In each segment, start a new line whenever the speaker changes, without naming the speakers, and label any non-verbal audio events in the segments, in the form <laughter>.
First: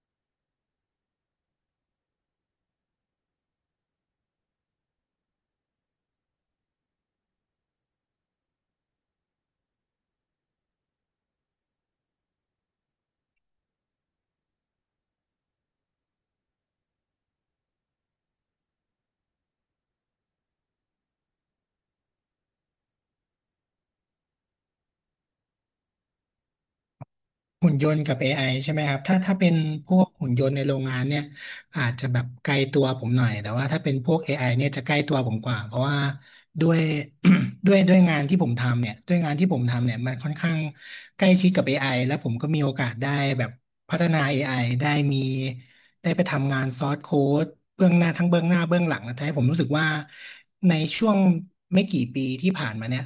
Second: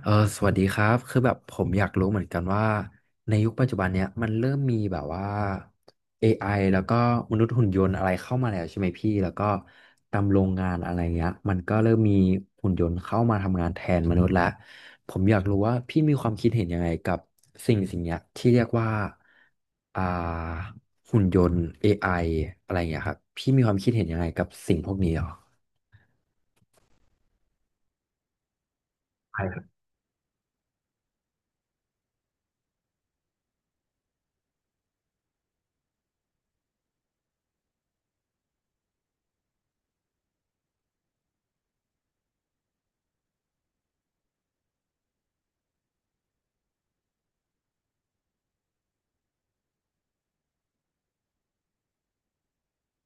เออสวัสดีครับคือแบบผมอยากรู้เหมือนกันว่าในยุคปัจจุบันเนี้ยมันเริ่มมีแบบว่า AI แล้วก็มนุษย์หุ่นยนต์อะไรเข้ามาแล้วใช่ไหมพี่แล้วก็ตามโรงงานอะไรเงี้ยมันก็เริ่มมีหุ่นยนต์เข้ามาทำงานแทนมนุษย์ละผมอยากรู้ว่าพี่มีความคิดเห็นยังไงกับสิ่งเนี้ยที่เรียกว่าอ่าหุ่นยนต์ AI อไออะไรเงี้ยครับพี่มีความคิดเห็นยังไงกับสิ่งพวกนี้หรอ
หุ่นยนต์กับ AI ใช่ไหมครับถ้า
ใช่
เป็
ค
น
รับ
พวกหุ่นยนต์ในโรงงานเนี่ยอาจจะแบบไกลตัวผมหน่อยแต่ว่าถ้าเป็นพวก AI เนี่ยจะใกล้ตัวผมกว่าเพราะว่าด้วย <coughs> <clears throat> ด้วยงานที่ผมทำเนี่ยด้วยงานที่ผมทำเนี่ยมันค่อนข้างใกล้ชิดกับเอไอแล้วผมก็มีโอกาสได้แบบพัฒนา อไอได้มีได้ไปทำงานซอสโค้ดเบื้องหน้าทั้งเบื้องหน้าเบื้องหลังนะทำให้ผมรู้สึกว่าในช่วงไม่กี่ปีที่ผ่านมาเนี่ย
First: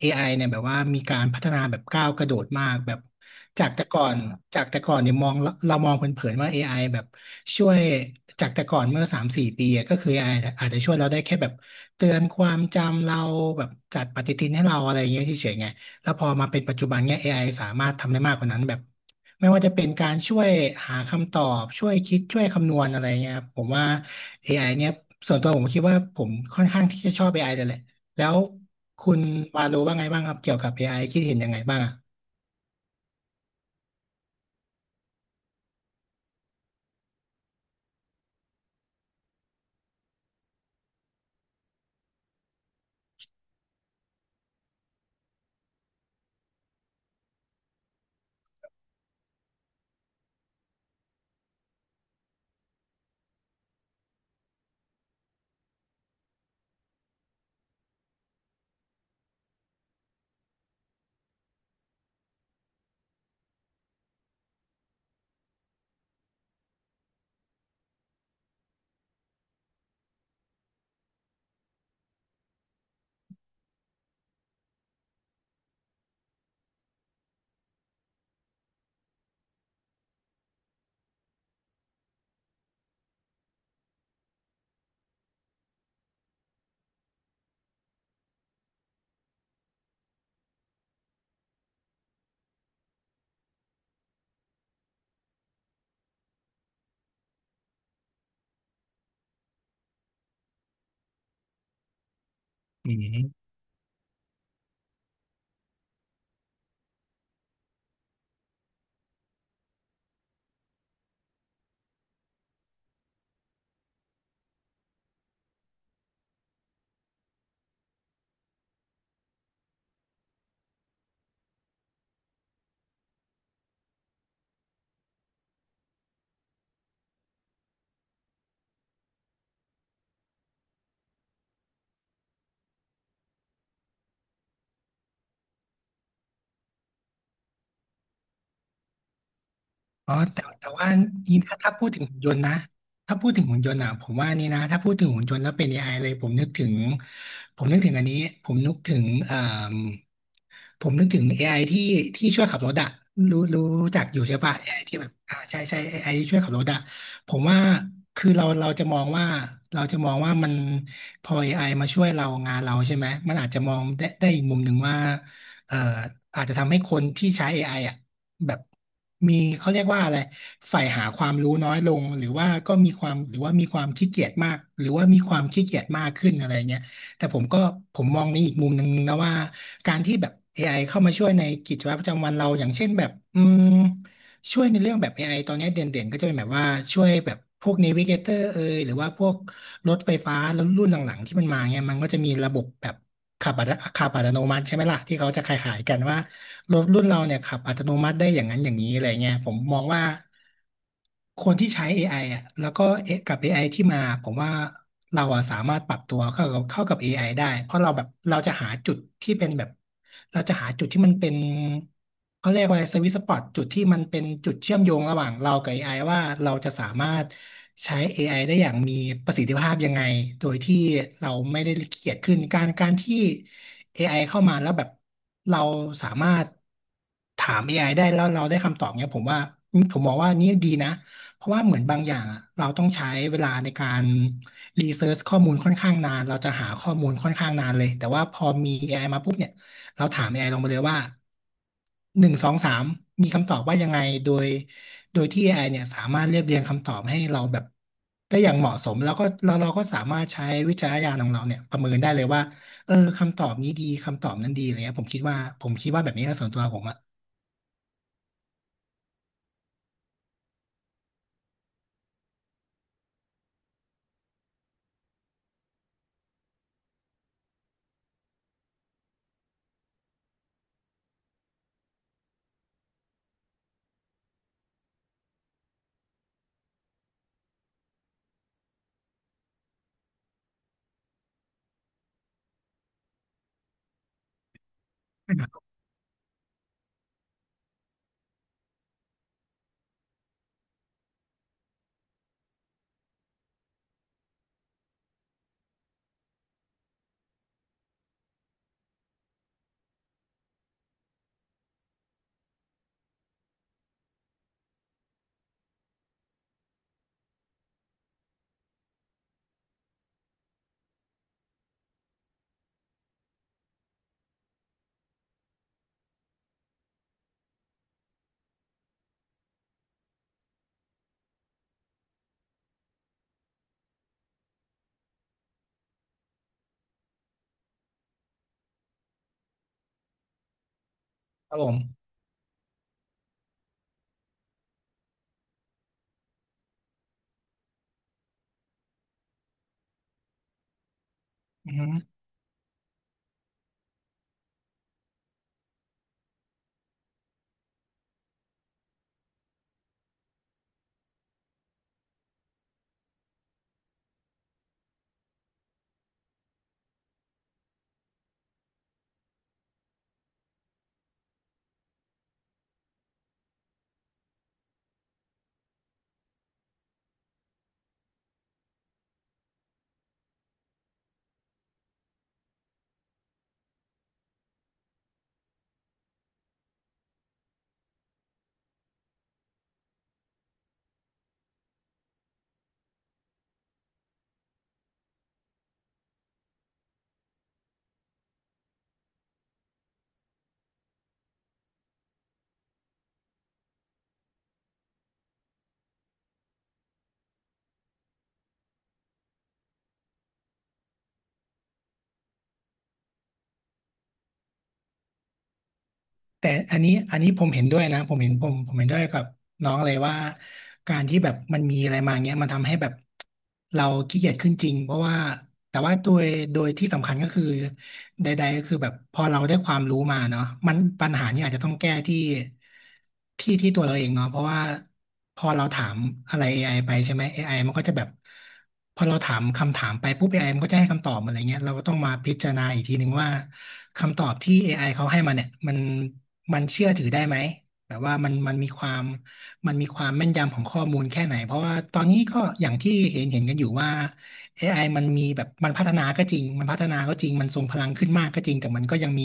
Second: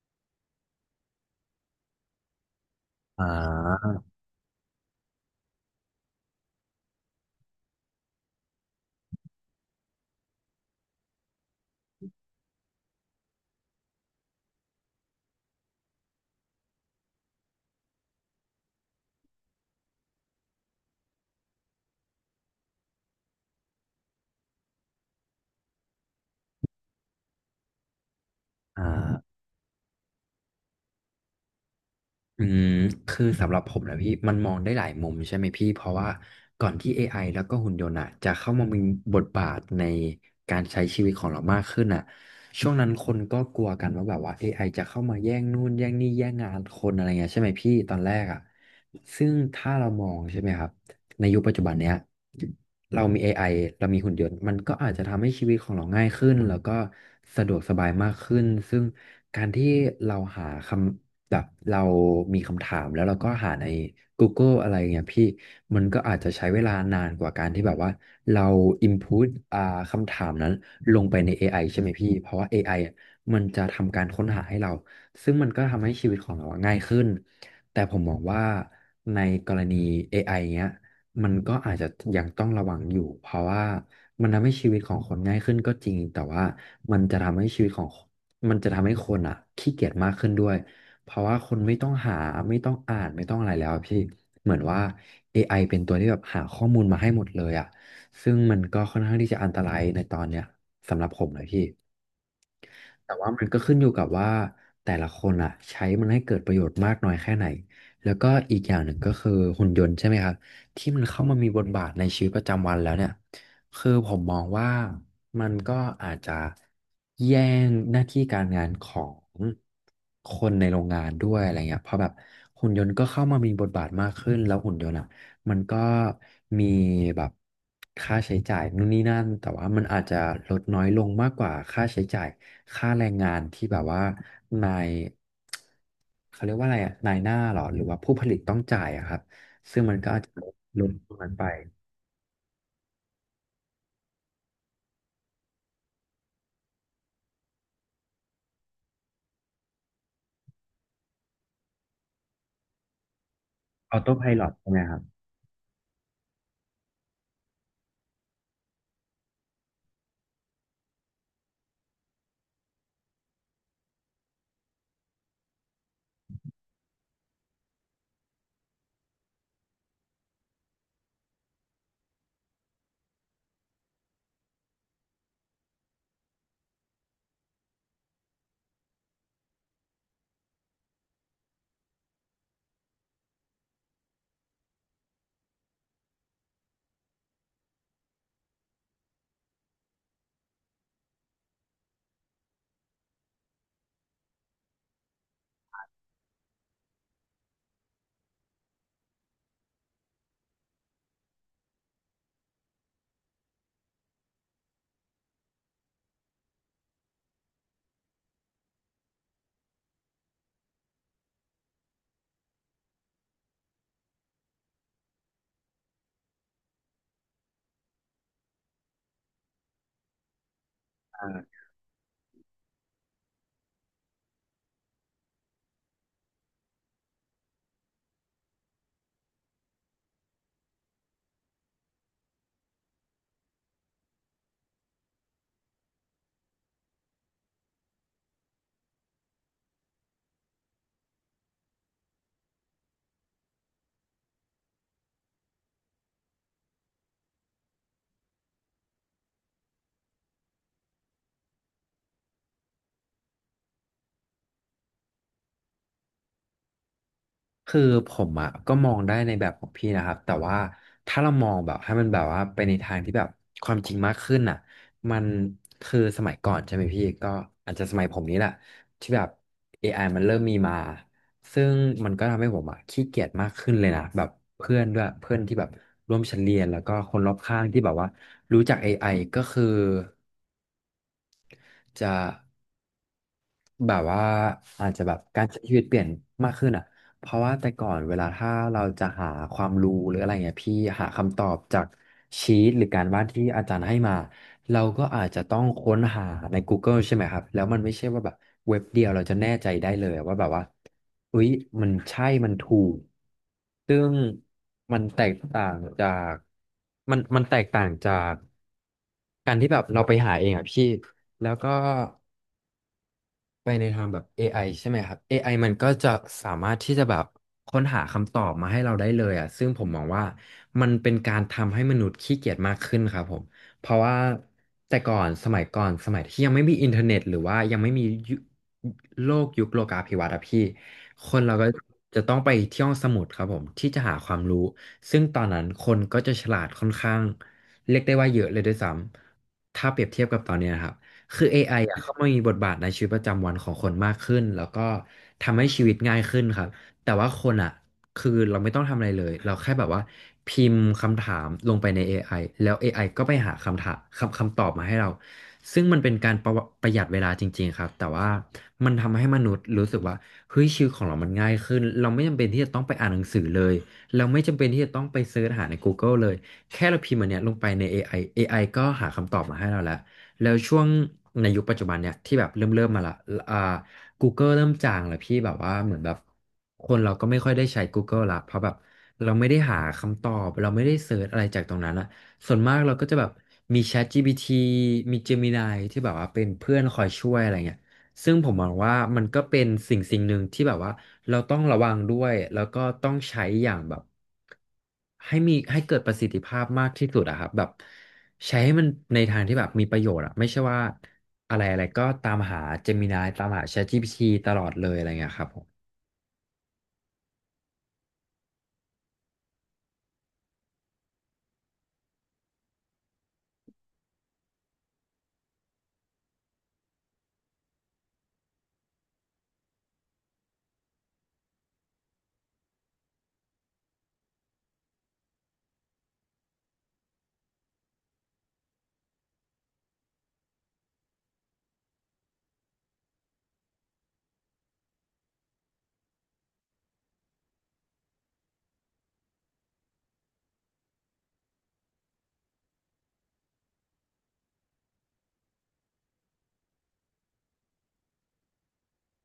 AI เนี่ยแบบว่ามีการพัฒนาแบบก้าวกระโดดมากแบบ
อ่
จากแต่
า
ก่อนจากแต่ก่อนเนี่ยมองเรามองเผินๆว่า AI แบบช่วยจากแต่ก่อนเมื่อสามสี่ปีอะก็คือ AI อไออาจจะช่วยเราได้แค่แบบเตือนความจำเราแบบจัดปฏิทินให้เราอะไรอย่างเงี้ยเฉยๆไงแล้วพอมาเป็นปัจจุบันเนี่ย AI สามารถทำได้มากกว่านั้นแบบไม่ว่าจะเป็นการช่วยหาคำตอบช่วยคิดช่วยคำนวณอะไรเงี้ยครับผมว่า AI เนี่ยส่วนตัวผมคิดว่าผมค่อนข้างที่จะชอบ AI เลยแหละ แล้ว
อ่า
คุณวาโลว่าไงบ้างครับเกี่ยวกับ AI คิดเห็นยังไงบ้างอ่ะ
อืมคือสำหรับผมนะพี่มันมองได้หลายมุมใช่ไหมพี่เพราะว่าก่อนที่ AI แล้วก็หุ่นยนต์อะจะเข้ามามีบทบาทในการใช้ชีวิตของเรามากขึ้นอ่ะช่วงนั้นคนก็กลัวกันว่าแบบว่า AI จะเข้ามาแย่งนู่นแย่งนี่แย่งงานคนอะไรเงี้ยใช่ไหมพี่ตอนแรกอ่ะซึ่งถ้าเรามองใช่ไหมครับในยุคปัจจุบันเนี้ย เรามี AI เรามีหุ่นยนต์มันก็อาจจะทำให้ชีวิตของเราง่ายขึ้นแล้วก็สะดวกสบายมากขึ้นซึ่งการที่เราหาคำแบบเรามีคำถามแล้วเราก็หาใน Google อะไรเงี้ยพี่มันก็อาจจะใช้เวลานานกว่าการที่แบบว่าเรา input อ่าคำถามนั้นลงไปใน AI ใช่ไหมพี่เพราะว่า AI อไออะมันจะทำการค้นหาให้เราซึ่งมันก็ทำให้ชีวิตของเราอะง่ายขึ้นแต่ผมมองว่าในกรณี AI เงี้ย มันก็อาจจะยังต้องระวังอยู่เพราะว่ามันทำให้ชีวิตของคนง่ายขึ้นก็จริงแต่ว่ามันจะทำให้ชีวิตของมันจะทำให้คนอ่ะขี้เกียจมากขึ้นด้วยเพราะว่าคนไม่ต้องหาไม่ต้องอ่านไม่ต้องอะไรแล้วอะพี่เหมือนว่าเอไอเป็นตัวที่แบบหาข้อมูลมาให้หมดเลยอ่ะซึ่งมันก็ค่อนข้างที่จะอันตรายในตอนเนี้ยสำหรับผมเลยพี่
อื
แต่ว่ามัน
ม
ก็ขึ้นอยู่กับว่าแต่ละคนอ่ะใช้มันให้เกิดประโยชน์มากน้อยแค่ไหนแล้วก็อีกอย่างหนึ่งก็คือหุ่นยนต์ใช่ไหมครับที่มันเข้ามามีบทบาทในชีวิตประจำวันแล้วเนี่ยคือผมมองว่ามันก็อาจจะแย่งหน้าที่การงานของคนในโรงงานด้วยอะไรเงี้ยเพราะแบบหุ่นยนต์ก็เข้ามามีบทบาทมากขึ้นแล้วหุ่นยนต์อะ มันก็มีแบบค่าใช้จ่ายนู่นนี่นั่นแต่ว่ามันอาจจะลดน้อยลงมากกว่าค่าใช้จ่ายค่าแรงงานที่แบบว่านายเขาเรียกว่าอะไรอะนายหน้าเหรอหรือว่าผู้ผลิตต้องจ่ายอะครับซึ่งมันก็
อ๋อ
อาจจะ
แต่
ล
แต่ว่า
ดตรงนั้น
นี่
ไป
ถ้าพูดถึงหุ่นยนต์นะถ้าพูดถึงหุ่นยนต์อ่ะผมว่านี่นะถ้าพูดถึงหุ่นยนต์แล้วเป็น อไอเลยผมนึกถึงผมนึกถึงอันนี้ผมนึกถึงเอ่มผมนึกถึงเอไอที่ช่วยขับรถอะรู้รู้
ออ
จัก
โต้
อ
ไพ
ยู่ใช่
ลอต
ปะ
ใช่ไห
AI
มค
ที่
รับ
แบบใช่ใช่ AI ที่ช่วยขับรถอะผมว่าคือเราจะมองว่าเราจะมองว่ามันพอ AI มาช่วยเรางานเราใช่ไหมมันอาจจะมองได้อีกมุมหนึ่งว่าเอ่ออาจจะทำให้คนที่ใช้ AI อไออ่ะ แบบมีเขาเรียกว่าอะไรใฝ่หาความรู้น้อยลงหรือว่าก็มีความหรือว่ามีความขี้เกียจมากหรือว่ามีความขี้เกียจมากขึ้นอะไรเงี้ยแต่ผมมองในอีกมุมหนึ่งนะว่าการที่แบบเอไอเข้ามาช่วยในกิจวัตรประจำวันเราอย่างเช่นแบบม ช่วยในเรื่องแบบ AI ตอนนี้เด่นๆก็จะเป็นแบบว่าช่วยแบบพวก Navigator เอยหรือว่าพวกรถไฟฟ้าแล้วรุ่นหลังๆที่มันมาเนี่ยมันก็จะมีระบบแบบขับอัตขับอัตโนมัติใช่ไหมล่ะที่เขาจะขายๆกันว่ารถรุ่นเราเนี่ยขับอัตโนมัติได้อย่างนั้นอย่างนี้อะไรเงี้ยผมมองว่า คนที่ใช้ AI อไออ่ะแล้วก็เอกับ AI ที่มาผมว่าเราอะสามารถปรับตัวเข้ากับ AI ไอได้ เพราะเราแบบเราจะหาจุดที่เป็นแบบเราจะหาจุดที่มันเป็นเขาเรียกว่าสวิตสปอตจุดที่มันเป็นจุดเชื่อมโยงระหว่างเรากับ AI ว่าเราจะสามารถใช้ AI ไอได้อย่างมีประสิทธิภาพยังไงโดยที่เราไม่ได้เกียจขึ้นการที่ AI เข้ามาแล้วแบบเราสามารถถาม AI ไอได้แล้วเราได้คำตอบเนี่ยผมว่าผมมองว่านี่ดีนะเพราะว่าเหมือนบางอย่างอะเราต้องใช้เวลาในการรีเสิร์ชข้อมูลค่อนข้างนานเราจะหาข้อมูลค่อนข้างนานเลยแต่ว่าพอมี AI มาปุ๊บเนี่ยเราถาม AI ลงมาเลยว่าหนึ่งสองสามมีคำตอบว่ายังไงโดยโดยที่ AI เนี่ยสามารถเรียบเรียงคำตอบให้เราแบบได้อย่างเหมาะสมแล้วก็เราก็สามารถใช้วิจารณญาณของเราเนี่ยประเมินได้เลยว่า เออคำตอบนี้ดีคำตอบนั้นดีอะไรเงี้ยผมคิดว่าแบบนี้นะส่วนตัวผมอะ
คือผมอ่ะก็มองได้ในแบบของพี่นะครับแต่ว่าถ้าเรามองแบบให้มันแบบว่าไปในทางที่แบบความจริงมากขึ้นอ่ะมันคือสมัยก่อนใช่ไหมพี่ก็อาจจะสมัยผมนี้แหละที่แบบ a อไอมันเริ่มมีมาซึ่งมันก็ทำให้ผมอ่ะขี้เกียจมากขึ้นเลยนะแบบเพื่อนด้วยเพื่อนที่แบบร่วมชั้นเรียนแล้วก็คนรอบข้างที่แบบว่ารู้จักเอไ i ก็คือจะ แบบว่าอาจจะแบบการใช้ชีวิตเปลี่ยนมากขึ้นอ่ะเพราะว่าแต่ก่อนเวลาถ้าเราจะหาความรู้หรืออะไรเงี้ยพี่หาคำตอบจากชีตหรือการบ้านที่อาจารย์ให้มาเราก็อาจจะต้องค้นหาใน Google ใช่ไหมครับแล้วมันไม่ใช่ว่าแบบเว็บเดียวเราจะแน่ใจได้เลยว่าแบบว่าอุ๊ยมันใช่มันถูกซึ่งมันแตกต่างจากมันแตกต่างจากการที่แบบเราไปหาเองอ่ะพี่แล้วก็ ไปในทางแบบ AI ใช่ไหมครับ AI มันก็จะสามารถที่จะแบบค้นหาคำตอบมาให้เราได้เลยอ่ะซึ่งผมมองว่ามันเป็นการทำให้มนุษย์ขี้เกียจมากขึ้นครับผม เพราะว่าแต่ก่อนสมัยก่อนสมัยที่ยังไม่มีอินเทอร์เน็ตหรือว่ายังไม่มียุโลกยุคโลกาภิวัตน์อะพี่ คน
ค
เรา
รับผ
ก็
ม
จะต้องไปที่ห้องสมุดครับผมที่จะหาความรู้ ซึ่งตอนนั้นคนก็จะฉลาดค่อนข้างเรียกได้ว่าเยอะเลยด้วยซ้ำถ้าเปรียบเทียบกับตอนเนี้ยนะครับ คือ
อื
AI
อ
อ่ะเข้ามามีบทบาทในชีวิตประจำวันของคนมากขึ้นแล้วก็ทำให้ชีวิตง่ายขึ้นครับแต่ว่าคนอ่ะคือเราไม่ต้องทำอะไรเลยเราแค่แบบว่าพิมพ์คำถามลงไปใน AI แล้ว AI ก็ไปหาคำถามคำตอบมาให้เราซึ่งมันเป็นการประหยัดเวลาจริงๆครับแต่ว่ามันทำให้มนุษย์รู้สึกว่าเฮ้ยชีวิตของเรามันง่ายขึ้นเราไม่จำเป็นที่จะต้องไปอ่านหนังสือเลยเราไม่จำเป็นที่จะต้องไปเสิร์ชหาใน Google เลยแค่เราพิมพ์อันเนี้ยลงไปใน AI AI ก็หาคำตอบมาให้เราแล้ว แล้วช่วงในยุคปัจจุบันเนี่ยที่แบบเริ่มมาละอ่า Google เริ่มจางแล้วพี่แบบว่าเหมือนแบบคนเราก็ไม่ค่อยได้ใช้ Google ละเพราะแบบเราไม่ได้หาคำตอบเราไม่ได้เสิร์ชอะไรจากตรงนั้นอะส่วนมากเราก็จะแบบมี ChatGPT มี Gemini ที่แบบว่าเป็นเพื่อนคอยช่วยอะไรเงี้ยซึ่งผมมองว่ามันก็เป็นสิ่งหนึ่งที่แบบว่าเราต้องระวังด้วยแล้วก็ต้องใช้อย่างแบบให้มีให้เกิดประสิทธิภาพมากที่สุดอะครับแบบ ใช้ให้มันในทางที่แบบมีประโยชน์อะไม่ใช่ว่าอะไรอะไรก็ตามหา Gemini ตามหา ChatGPT ตลอดเลยอะไรเงี้ยครับผม
แต่อันนี้ผมเห็นด้วยนะผมเห็นด้วยกับน้องเลยว่าการที่แบบมันมีอะไรมาเงี้ยมันทำให้แบบเราขี้เกียจขึ้นจริงเพราะว่าแต่ว่าโดยที่สำคัญก็คือใดๆก็คือแบบพอเราได้ความรู้มาเนาะมันปัญหาเนี่ยอาจจะต้องแก้ที่ตัวเราเองเนาะเพราะว่าพอเราถามอะไร AI ไอไปใช่ไหม AI มันก็จะแบบพอเราถามคำถามไปปุ๊บ AI มันก็จะให้คำตอบมาอะไรเงี้ยเราก็ต้องมาพิจารณาอีกทีหนึงว่า คำตอบที่ AI เขาให้มาเนี่ยมันเชื่อถือได้ไหมแบบว่ามันมันมีความมันมีความแม่นยำของข้อมูลแค่ไหนเพราะว่าตอนนี้ก็อย่างที่เห็นกันอยู่ว่า AI มันมีแบบมันพัฒนาก็จริงมันทรงพลังขึ้นมากก็จริงแต่มันก็ยังมี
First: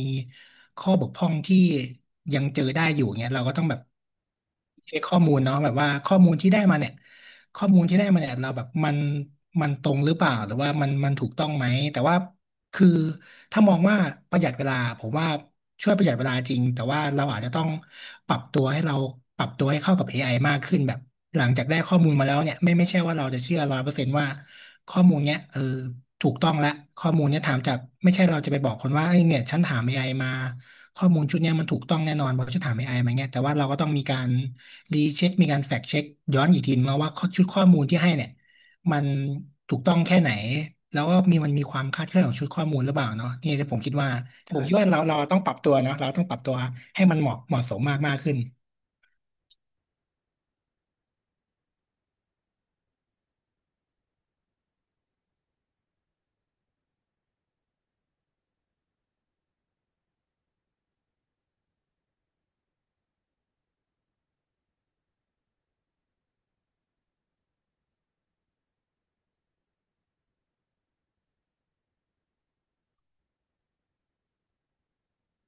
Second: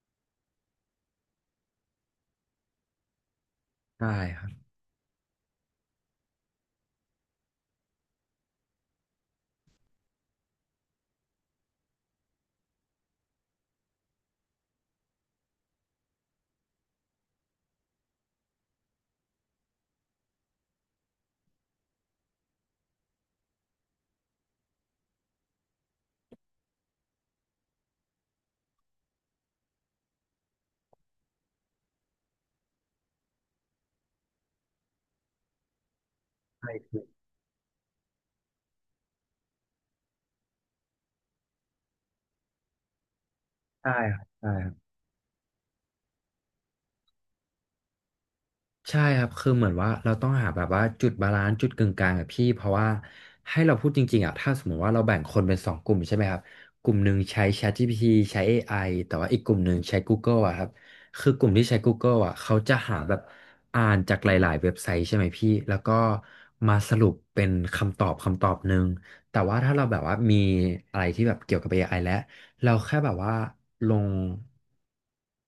ข้อบกพร่องที่ยังเจอได้อยู่เงี้ยเราก็ต้องแบบ
ใช่ครับ
เช็คข้อมูลเนาะแบบว่าข้อมูลที่ได้มาเนี่ยข้อมูลที่ได้มาเนี่ยเราแบบมันตรงหรือเปล่าหรือว่ามันถูกต้องไหมแต่ว่า คือถ้ามองว่าประหยัดเวลาผมว่าช่วยประหยัดเวลาจริงแต่ว่าเราอาจจะต้องปรับตัวให้เราปรับตัวให้เข้ากับเอไอมากขึ้นแบบหลังจากได้ข้อมูลมาแล้วเนี่ยไม่ใช่ว่าเราจะเชื่อ100%ว่าข้อมูลเนี้ยเออถูกต้องละข้อมูลเนี้ยถามจากไม่ใช่เราจะไปบอกคนว่าไอ้ยเนี่ยฉันถามเอไอมาข้อมูลชุดเนี้ยมันถูกต้องแน่นอนเพราะฉันถามเอไอมาเนี่ยแต่ว่าเราก็ต้องมีการรีเช็คมีการแฟกเช็คย้อนอีกทีนึงแล้วว่าข้อชุดข้อมูลที่ให้เนี่ย มันถูกต้องแค่ไหนแล้วก็มีมันมีความคลาดเคลื่อนของชุดข้อมูลหรือเปล่าเนาะนี่ที่ผม
ใช่
คิดว่า
ครับใช่
แต่ผม
ครั
คิด
บ
ว่าเราต้องปรับตัวนะเราต้องปรับตัวให้มันเหมาะสมมากมากขึ้น
ใช่ครับ คือเหมือนว่าเราต้องหาแบบว่าจุดบาลานซ์จุดกึ่งกลางอะพี่เพราะว่าให้เราพูดจริงๆอะถ้าสมมติว่าเราแบ่งคนเป็นสองกลุ่มใช่ไหมครับกลุ่มหนึ่งใช้ ChatGPT ใช้ AI แต่ว่าอีกกลุ่มหนึ่งใช้ Google อะครับคือกลุ่มที่ใช้ Google อะเขาจะหาแบบอ่านจากหลายๆเว็บไซต์ใช่ไหมพี่แล้วก็มาสรุปเป็นคำตอบหนึ่งแต่ว่าถ้าเราแบบว่ามีอะไรที่แบบเกี่ยวกับ AI แล้ว เราแค่แบบว่าลง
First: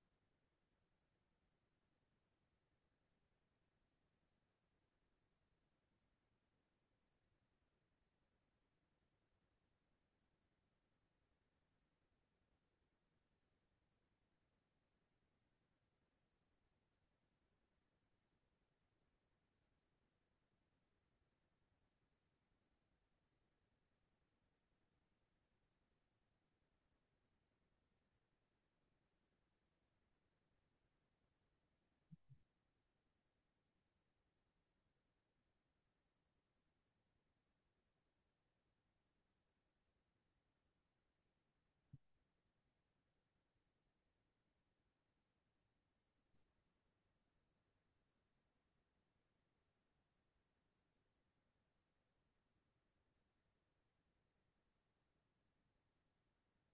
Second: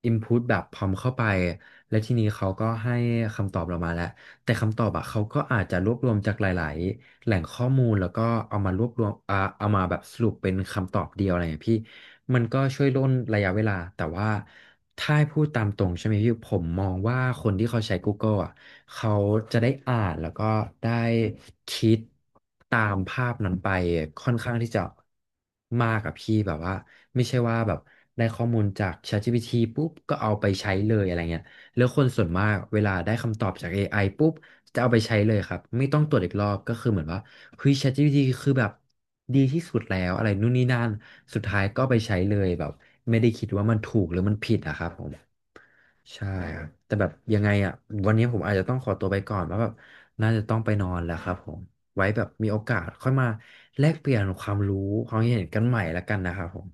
input แบบพร้อมเข้าไปและทีนี้เขาก็ให้คำตอบเรามาแล้วแต่คำตอบอะเขาก็อาจจะรวบรวมจากหลายๆ แหล่งข้อมูลแล้วก็เอามารวบรวมเอามาแบบสรุปเป็นคำตอบเดียวอะไรอย่างเงี้ยพี่มันก็ช่วยร่นระยะเวลาแต่ว่าถ้าให้พูดตามตรงใช่ไหมพี่ผมมองว่าคนที่เขาใช้ Google อ่ะเขาจะได้อ่านแล้วก็ได้คิดตามภาพนั้นไปค่อนข้างที่จะมากอะพี่แบบว่า ไม่ใช่ว่าแบบได้ข้อมูลจาก ChatGPT ปุ๊บก็เอาไปใช้เลยอะไรเงี้ยแล้วคนส่วนมากเวลาได้คำตอบจาก AI ปุ๊บจะเอาไปใช้เลยครับไม่ต้องตรวจอีกรอบก็คือเหมือนว่าเฮ้ย ChatGPT คือแบบดีที่สุดแล้วอะไรนู่นนี่นั่นสุดท้ายก็เอาไปใช้เลยแบบไม่ได้คิดว่ามันถูกหรือมันผิดอะครับผมใช่ครับแต่แบบยังไงอ่ะวันนี้ผมอาจจะต้องขอตัวไปก่อนเพราะแบบน่าจะต้องไปนอนแล้วครับผมไว้แบบมีโอกาสค่อยมาแลกเปลี่ยนความรู้ความเห็นกันใหม่แล้วกันนะครับผม